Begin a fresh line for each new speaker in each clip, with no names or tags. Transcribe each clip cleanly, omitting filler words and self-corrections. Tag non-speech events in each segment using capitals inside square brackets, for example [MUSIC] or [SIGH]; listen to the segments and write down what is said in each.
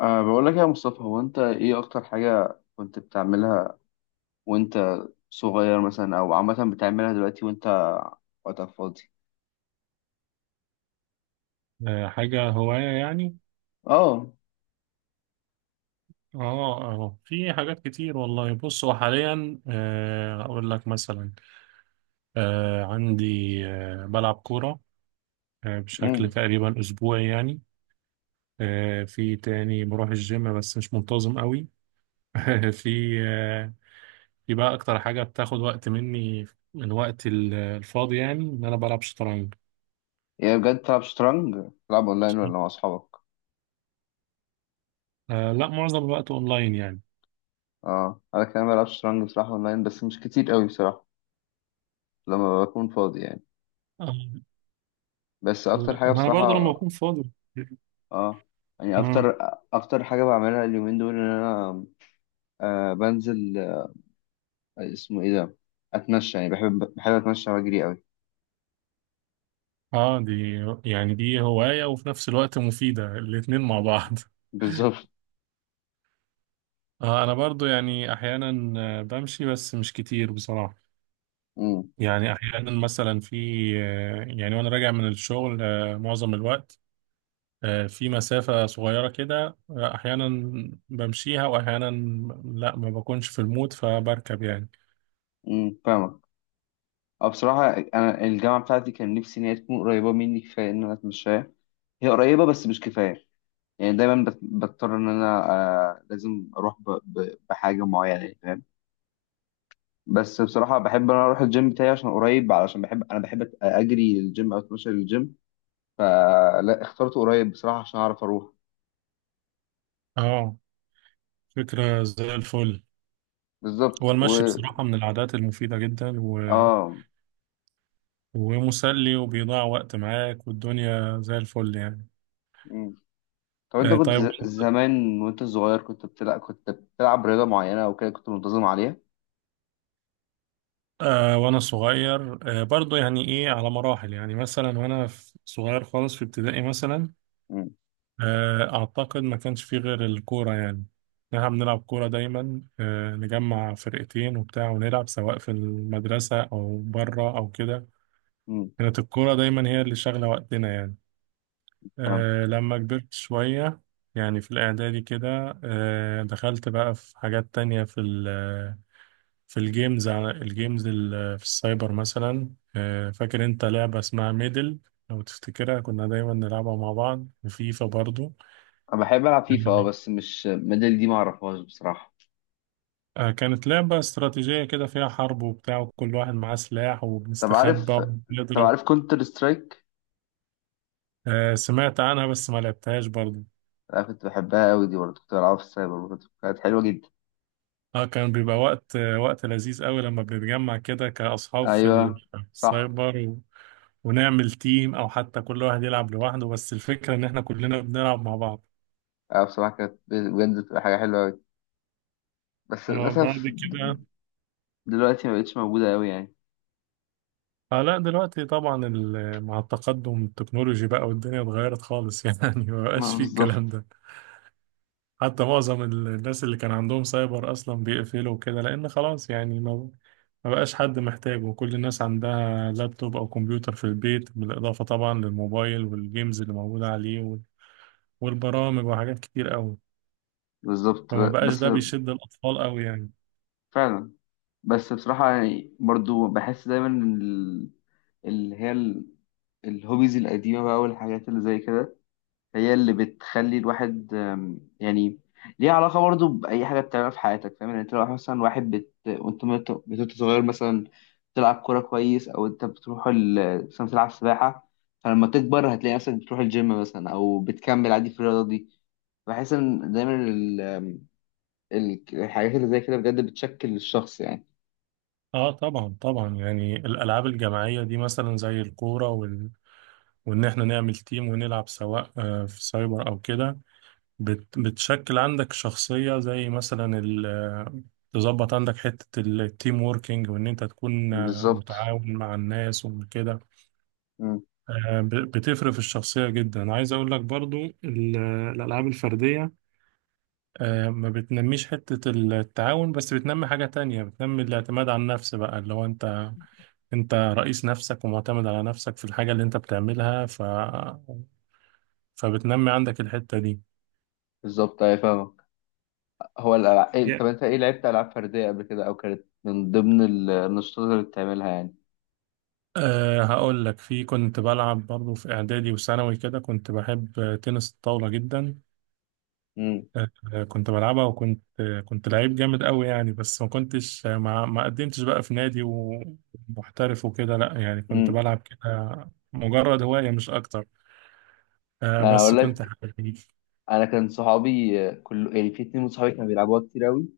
بقول لك يا مصطفى، هو أنت إيه أكتر حاجة كنت بتعملها وأنت صغير مثلا، أو عامة بتعملها دلوقتي وأنت وقتك فاضي؟
آه، حاجة هواية يعني.
أه.
اه في حاجات كتير والله. بص، هو حاليا اقول لك مثلا. آه، عندي آه، بلعب كورة بشكل
أمم.
تقريبا اسبوعي يعني. في تاني بروح الجيم بس مش منتظم قوي. [LAUGHS] في آه، في بقى اكتر حاجة بتاخد وقت مني من وقت الفاضي يعني، ان انا بلعب شطرنج.
يعني بجد بتلعب شطرنج؟ بتلعب أونلاين ولا مع أصحابك؟
لا، معظم الوقت اونلاين يعني.
أنا كمان بلعب شطرنج بصراحة، أونلاين بس مش كتير قوي بصراحة، لما بكون فاضي يعني.
آه،
بس أكتر
لا،
حاجة
ما انا برضه لما
بصراحة.
بكون فاضي.
أه. يعني
آه.
أكتر حاجة بعملها اليومين دول إن أنا بنزل، اسمه إيه ده؟ أتمشى يعني، بحب أتمشى وأجري قوي.
اه دي يعني دي هواية وفي نفس الوقت مفيدة، الاتنين مع بعض [LAUGHS]
بالظبط.
انا برضو يعني احيانا بمشي بس مش كتير بصراحة.
مم.
يعني احيانا مثلا في آه، يعني وانا راجع من الشغل معظم الوقت، في مسافة صغيرة كده، احيانا بمشيها واحيانا لا، ما بكونش في المود فبركب يعني.
فاهمك. اه بصراحة أنا الجامعة بتاعتي كان نفسي إن هي تكون قريبة مني كفاية إن أنا أتمشاها. هي قريبة بس مش كفاية. يعني دايما بضطر إن أنا لازم أروح بحاجة معينة يعني، فاهم. بس بصراحة بحب إن أنا أروح الجيم بتاعي عشان قريب، علشان بحب أجري الجيم أو أتمشى للجيم. فلا اخترت قريب بصراحة عشان أعرف أروح.
اه، فكرة زي الفل. هو
بالظبط
المشي
و.
بصراحة من العادات المفيدة جدا و...
آه.
ومسلي، وبيضيع وقت معاك والدنيا زي الفل يعني.
مم. طب أنت كنت
طيب،
زمان وأنت صغير كنت بتلعب رياضة معينة أو كده كنت منتظم عليها؟
وانا صغير برضو يعني ايه، على مراحل. يعني مثلا وانا صغير خالص، في ابتدائي مثلا.
امم.
اعتقد ما كانش فيه غير الكورة يعني. احنا بنلعب كورة دايما، نجمع فرقتين وبتاع، ونلعب سواء في المدرسة او بره او كده.
امم.
كانت الكورة دايما هي اللي شاغلة وقتنا يعني. لما كبرت شوية، يعني في الاعدادي كده، دخلت بقى في حاجات تانية. في الجيمز، على في السايبر مثلا. فاكر انت لعبة اسمها ميدل؟ لو تفتكرها كنا دايما نلعبها مع بعض، وفيفا برضو.
انا بحب العب فيفا، بس مش ميدل دي، ما اعرفهاش بصراحه.
كانت لعبة استراتيجية كده، فيها حرب وبتاع، وكل واحد معاه سلاح،
طب
وبنستخبى
عارف طب
وبنضرب.
عارف كونتر سترايك.
سمعت عنها بس ما لعبتهاش برضو.
انا كنت بحبها قوي دي برضه، كنت بلعبها في السايبر برضه، كانت حلوه جدا.
اه، كان بيبقى وقت وقت لذيذ قوي لما بنتجمع كده كأصحاب في ال-
ايوه.
في
صح.
السايبر، و- ونعمل تيم او حتى كل واحد يلعب لوحده، بس الفكرة ان احنا كلنا بنلعب مع بعض.
اه بصراحه كانت بجد بتبقى حاجه حلوه قوي، بس
بعد
للاسف
كده
دلوقتي ما بقتش موجوده قوي يعني.
اه، لا دلوقتي طبعا، مع التقدم التكنولوجي بقى، والدنيا اتغيرت خالص [LAUGHS] يعني ما بقاش
ما
فيه الكلام
بالظبط.
ده. حتى معظم الناس اللي كان عندهم سايبر اصلا بيقفلوا كده، لان خلاص يعني ما بقاش حد محتاجه. وكل الناس عندها لابتوب او كمبيوتر في البيت، بالاضافة طبعا للموبايل والجيمز اللي موجودة عليه وال- والبرامج، وحاجات كتير قوي.
بالظبط.
فما بقاش
بس.
ده بيشد الاطفال قوي يعني.
فعلا. بس بصراحه يعني برضه بحس دايما إن اللي هي الهوبيز القديمه بقى والحاجات اللي زي كده، هي اللي بتخلي الواحد يعني ليها علاقة برضو بأي حاجة بتعملها في حياتك، فاهم يعني، انت لو مثلا واحد وانت وانت صغير مثلا بتلعب كورة كويس، أو انت بتروح مثلا بتلعب سباحة، فلما تكبر هتلاقي نفسك بتروح الجيم مثلا أو بتكمل عادي في الرياضة دي. بحس إن دايما الحاجات اللي زي كده بجد بتشكل الشخص يعني.
اه طبعا طبعا، يعني الالعاب الجماعية دي مثلا زي الكورة، وإن إحنا نعمل تيم ونلعب سواء في سايبر أو كده، بتشكل عندك شخصية، زي مثلا تظبط عندك حتة التيم ووركينج، وإن أنت تكون
بالظبط.
متعاون مع الناس وكده.
مم.
بتفرق في الشخصية جدا، عايز أقول لك برضو الألعاب الفردية ما بتنميش حتة التعاون، بس بتنمي حاجة تانية، بتنمي الاعتماد على النفس بقى، اللي هو انت رئيس نفسك ومعتمد على نفسك في الحاجة اللي انت بتعملها. فبتنمي عندك الحتة دي.
بالظبط، أيوة فاهمك. هو الألعاب
يا-
طب أنت إيه لعبت ألعاب فردية قبل كده، أو كانت من ضمن النشاطات اللي بتعملها يعني؟
هقول لك. في، كنت بلعب برضه في إعدادي وثانوي كده، كنت بحب تنس الطاولة جدا. أه كنت بلعبها، وكنت آه، كنت لعيب جامد قوي يعني، بس ما كنتش ما قدمتش بقى في نادي ومحترف وكده، لا يعني كنت
امم.
بلعب كده مجرد هواية مش أكتر.
انا
بس
اقول
كنت
لك.
حبيب
انا كان صحابي، كل يعني في 2 من صحابي كانوا بيلعبوها كتير قوي،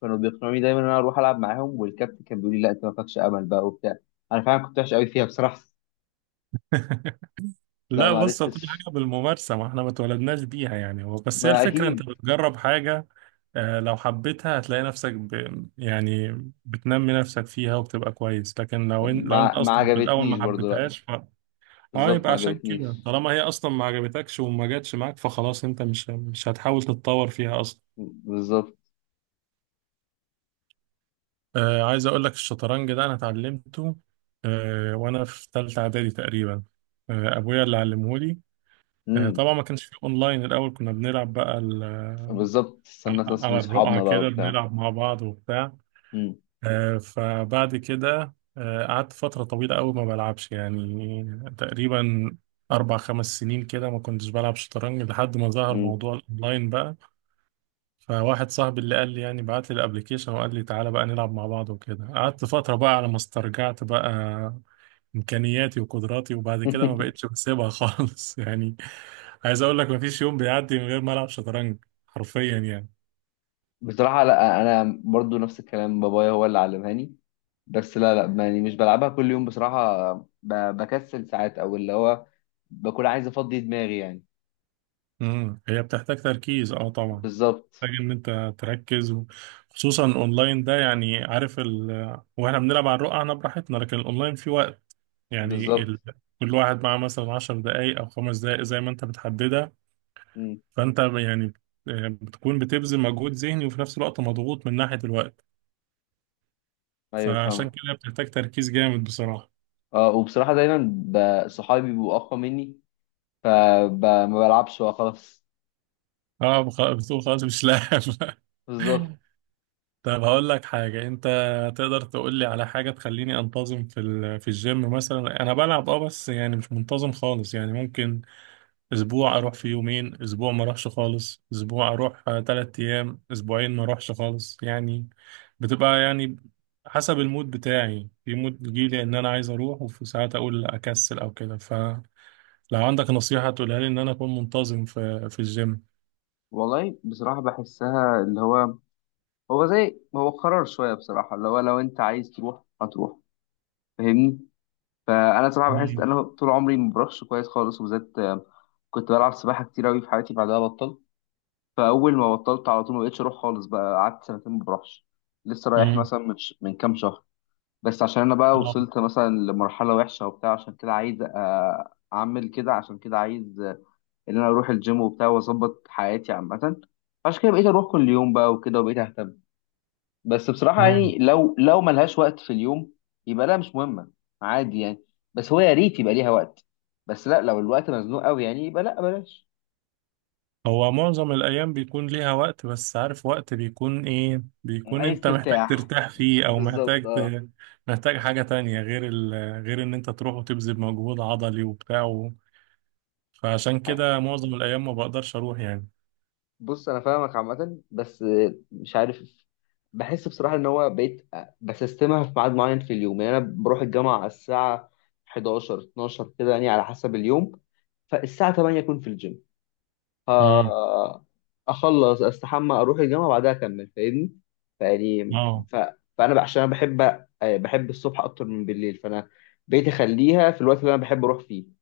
كانوا بيقنعوني دايما ان انا اروح العب معاهم، والكابتن كان بيقول لي لا انت ما فيكش امل بقى وبتاع. انا فعلا كنت وحش قوي فيها بصراحه. [LAUGHS]
[LAUGHS]
لا
لا،
ما
بص هو كل
عرفتش.
حاجة بالممارسة، ما احنا ما اتولدناش بيها يعني، هو بس هي
ما
الفكرة،
اكيد.
انت بتجرب حاجة لو حبيتها هتلاقي نفسك يعني بتنمي نفسك فيها وبتبقى كويس. لكن لو انت
ما
اصلا في الاول
عجبتنيش
ما
برضو، لا.
حبيتهاش اه
بالظبط
يبقى
ما
عشان كده،
عجبتنيش.
طالما هي اصلا ما عجبتكش وما جاتش معاك فخلاص انت مش هتحاول تتطور فيها اصلا.
بالظبط.
عايز اقول لك، الشطرنج ده انا اتعلمته وانا في ثالثة اعدادي تقريبا. ابويا اللي علمهولي.
امم.
طبعا ما كانش في اونلاين، الاول كنا بنلعب بقى
بالظبط، استنى ناس من
على الرقعة
صحابنا بقى
كده
وبتاع.
بنلعب مع بعض وبتاع.
امم.
فبعد كده قعدت فترة طويلة قوي ما بلعبش يعني. تقريبا 4 5 سنين كده ما كنتش بلعب شطرنج لحد ما ظهر
امم.
موضوع الأونلاين بقى. فواحد صاحبي اللي قال لي، يعني بعت لي الأبليكيشن وقال لي تعالى بقى نلعب مع بعض، وكده قعدت فترة بقى على ما استرجعت بقى امكانياتي وقدراتي. وبعد كده ما
[LAUGHS]
بقتش بسيبها [LAUGHS] خالص يعني. عايز اقول لك، ما فيش يوم بيعدي من غير ما العب شطرنج، حرفيا يعني.
بصراحة لا، أنا برضو نفس الكلام، بابايا هو اللي علمهاني. بس لا، لا، يعني مش بلعبها كل يوم بصراحة. بكسل ساعات، أو اللي هو بكون عايز أفضي دماغي يعني.
هي بتحتاج تركيز، اه طبعا،
بالظبط.
محتاج ان انت تركز خصوصا اونلاين ده. يعني عارف، واحنا بنلعب على الرقعة انا براحتنا، لكن الاونلاين في وقت، يعني
بالظبط.
كل واحد معاه مثلا 10 دقايق او 5 دقايق زي ما انت بتحددها.
مم.
فانت يعني بتكون بتبذل مجهود ذهني وفي نفس الوقت مضغوط من ناحية الوقت.
أيوه
فعشان
فاهمة.
كده بتحتاج تركيز جامد بصراحة.
وبصراحة دايما صحابي بيبقوا أقوى مني، فما بلعبش بقى خلاص.
بتقول خلاص مش لاعب [LAUGHS]
بالظبط.
طب هقول لك حاجة، انت تقدر تقول لي على حاجة تخليني انتظم في في الجيم مثلا؟ انا بلعب اه، بس يعني مش منتظم خالص يعني. ممكن اسبوع اروح في يومين، اسبوع ما اروحش خالص، اسبوع اروح 3 ايام، اسبوعين ما اروحش خالص يعني. بتبقى يعني حسب المود بتاعي، في مود بيجيلي ان انا عايز اروح، وفي ساعات اقول اكسل او كده. فلو عندك نصيحة تقولها لي ان انا اكون منتظم في الجيم.
والله بصراحة بحسها اللي هو زي هو قرار شوية بصراحة، اللي هو لو أنت عايز تروح هتروح، فاهمني. فانا صراحه بحس ان
مم.
انا طول عمري ما بروحش كويس خالص، وبالذات كنت بلعب سباحه كتير قوي في حياتي بعدها بطلت. فاول ما بطلت على طول ما بقتش اروح خالص بقى، قعدت سنتين ما بروحش. لسه رايح
مم.
مثلا من من كام شهر. بس عشان انا بقى وصلت مثلا لمرحله وحشه وبتاع، عشان كده عايز اعمل كده، عشان كده عايز ان انا اروح الجيم وبتاع واظبط حياتي عامه. عشان كده بقيت اروح كل يوم بقى وكده، وبقيت اهتم. بس بصراحة
اه،
يعني لو ملهاش وقت في اليوم يبقى لا مش مهمة، عادي يعني. بس هو يا ريت يبقى ليها وقت، بس لا، لو الوقت مزنوق قوي يعني يبقى لا بلاش.
هو معظم الأيام بيكون ليها وقت، بس عارف وقت بيكون إيه، بيكون
عايز
أنت محتاج
ترتاح.
ترتاح فيه، أو
بالظبط،
محتاج
اه.
محتاج حاجة تانية غير غير إن أنت تروح وتبذل مجهود عضلي وبتاع فعشان
أنا-
كده معظم الأيام ما بقدرش أروح يعني.
بص انا فاهمك عامة، بس مش عارف. بحس بصراحة ان هو بقيت بسستمها في ميعاد معين في اليوم، يعني انا بروح الجامعة على الساعة 11 12 كده يعني، على حسب اليوم. فالساعة 8 اكون في الجيم.
امم
آه، اخلص استحمى اروح الجامعه بعدها اكمل، فاهمني. فيعني
اه
ف... فانا عشان انا بحب الصبح اكتر من بالليل، فانا بقيت اخليها في الوقت اللي انا بحب اروح فيه.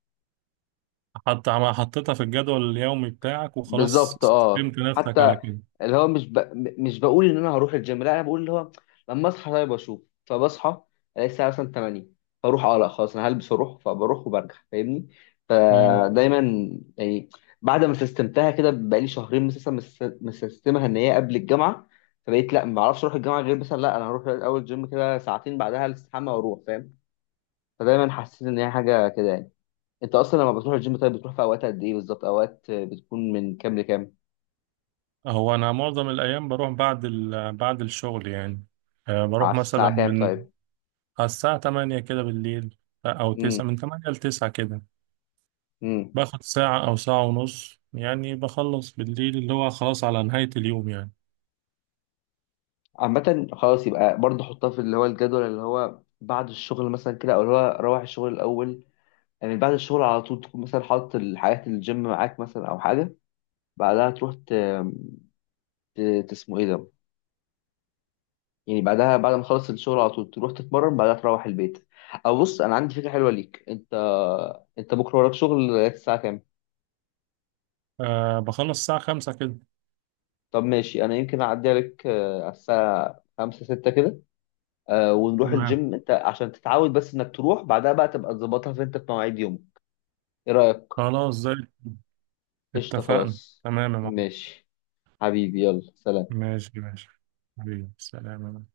حطيتها في الجدول اليومي بتاعك، وخلاص
بالظبط، اه.
استسلمت نفسك
حتى
على كده.
اللي هو مش ب... م- مش بقول ان انا هروح الجيم، لا انا بقول اللي هو لما اصحى طيب اشوف، فبصحى الاقي الساعه مثلا 8، فاروح. اه لا خلاص انا هلبس واروح، فبروح وبرجع، فاهمني.
امم
ايوه فدايما يعني، بعد ما سيستمتها كده بقالي شهرين مثلا، مسيستمها ان هي قبل الجامعه. فبقيت لا ما اعرفش اروح الجامعه غير مثلا، لا انا هروح اول جيم كده ساعتين بعدها الاستحمى واروح، فاهم. فدايما حسيت ان هي حاجه كده يعني. انت اصلا لما بتروح الجيم طيب بتروح في اوقات قد ايه بالظبط، اوقات بتكون من كام لكام؟
هو أنا معظم الأيام بروح بعد بعد الشغل يعني.
على
بروح مثلا
الساعه كام طيب؟
على الساعة 8 كده بالليل، أو
امم.
9، من تمانية لتسعة كده.
إمم.
باخد ساعة أو ساعة ونص يعني، بخلص بالليل اللي هو خلاص على نهاية اليوم يعني.
عامة خلاص يبقى برضه حطها في اللي هو الجدول اللي هو بعد الشغل مثلا كده، او اللي هو روح الشغل الاول. يعني بعد الشغل على طول تكون مثلا حاطط الحاجات الجيم معاك مثلا، او حاجة، بعدها تروح اسمه ايه ده، يعني بعدها بعد ما تخلص الشغل على طول تروح تتمرن، بعدها تروح البيت. او بص، انا عندي فكرة حلوة ليك. انت بكرة وراك شغل لغاية الساعة كام؟
بخلص الساعة 5 كده.
طب ماشي، انا يمكن اعدي عليك على الساعة 5 6 كده، ونروح
تمام،
الجيم انت، عشان تتعود. بس انك تروح بعدها بقى تبقى تظبطها في انت في مواعيد يوم. ايه رأيك؟
خلاص زي،
قشطة،
اتفقنا.
خلاص.
تمام يا معلم.
ماشي. حبيبي يلا، سلام.
ماشي ماشي، حبيبي سلام يا معلم.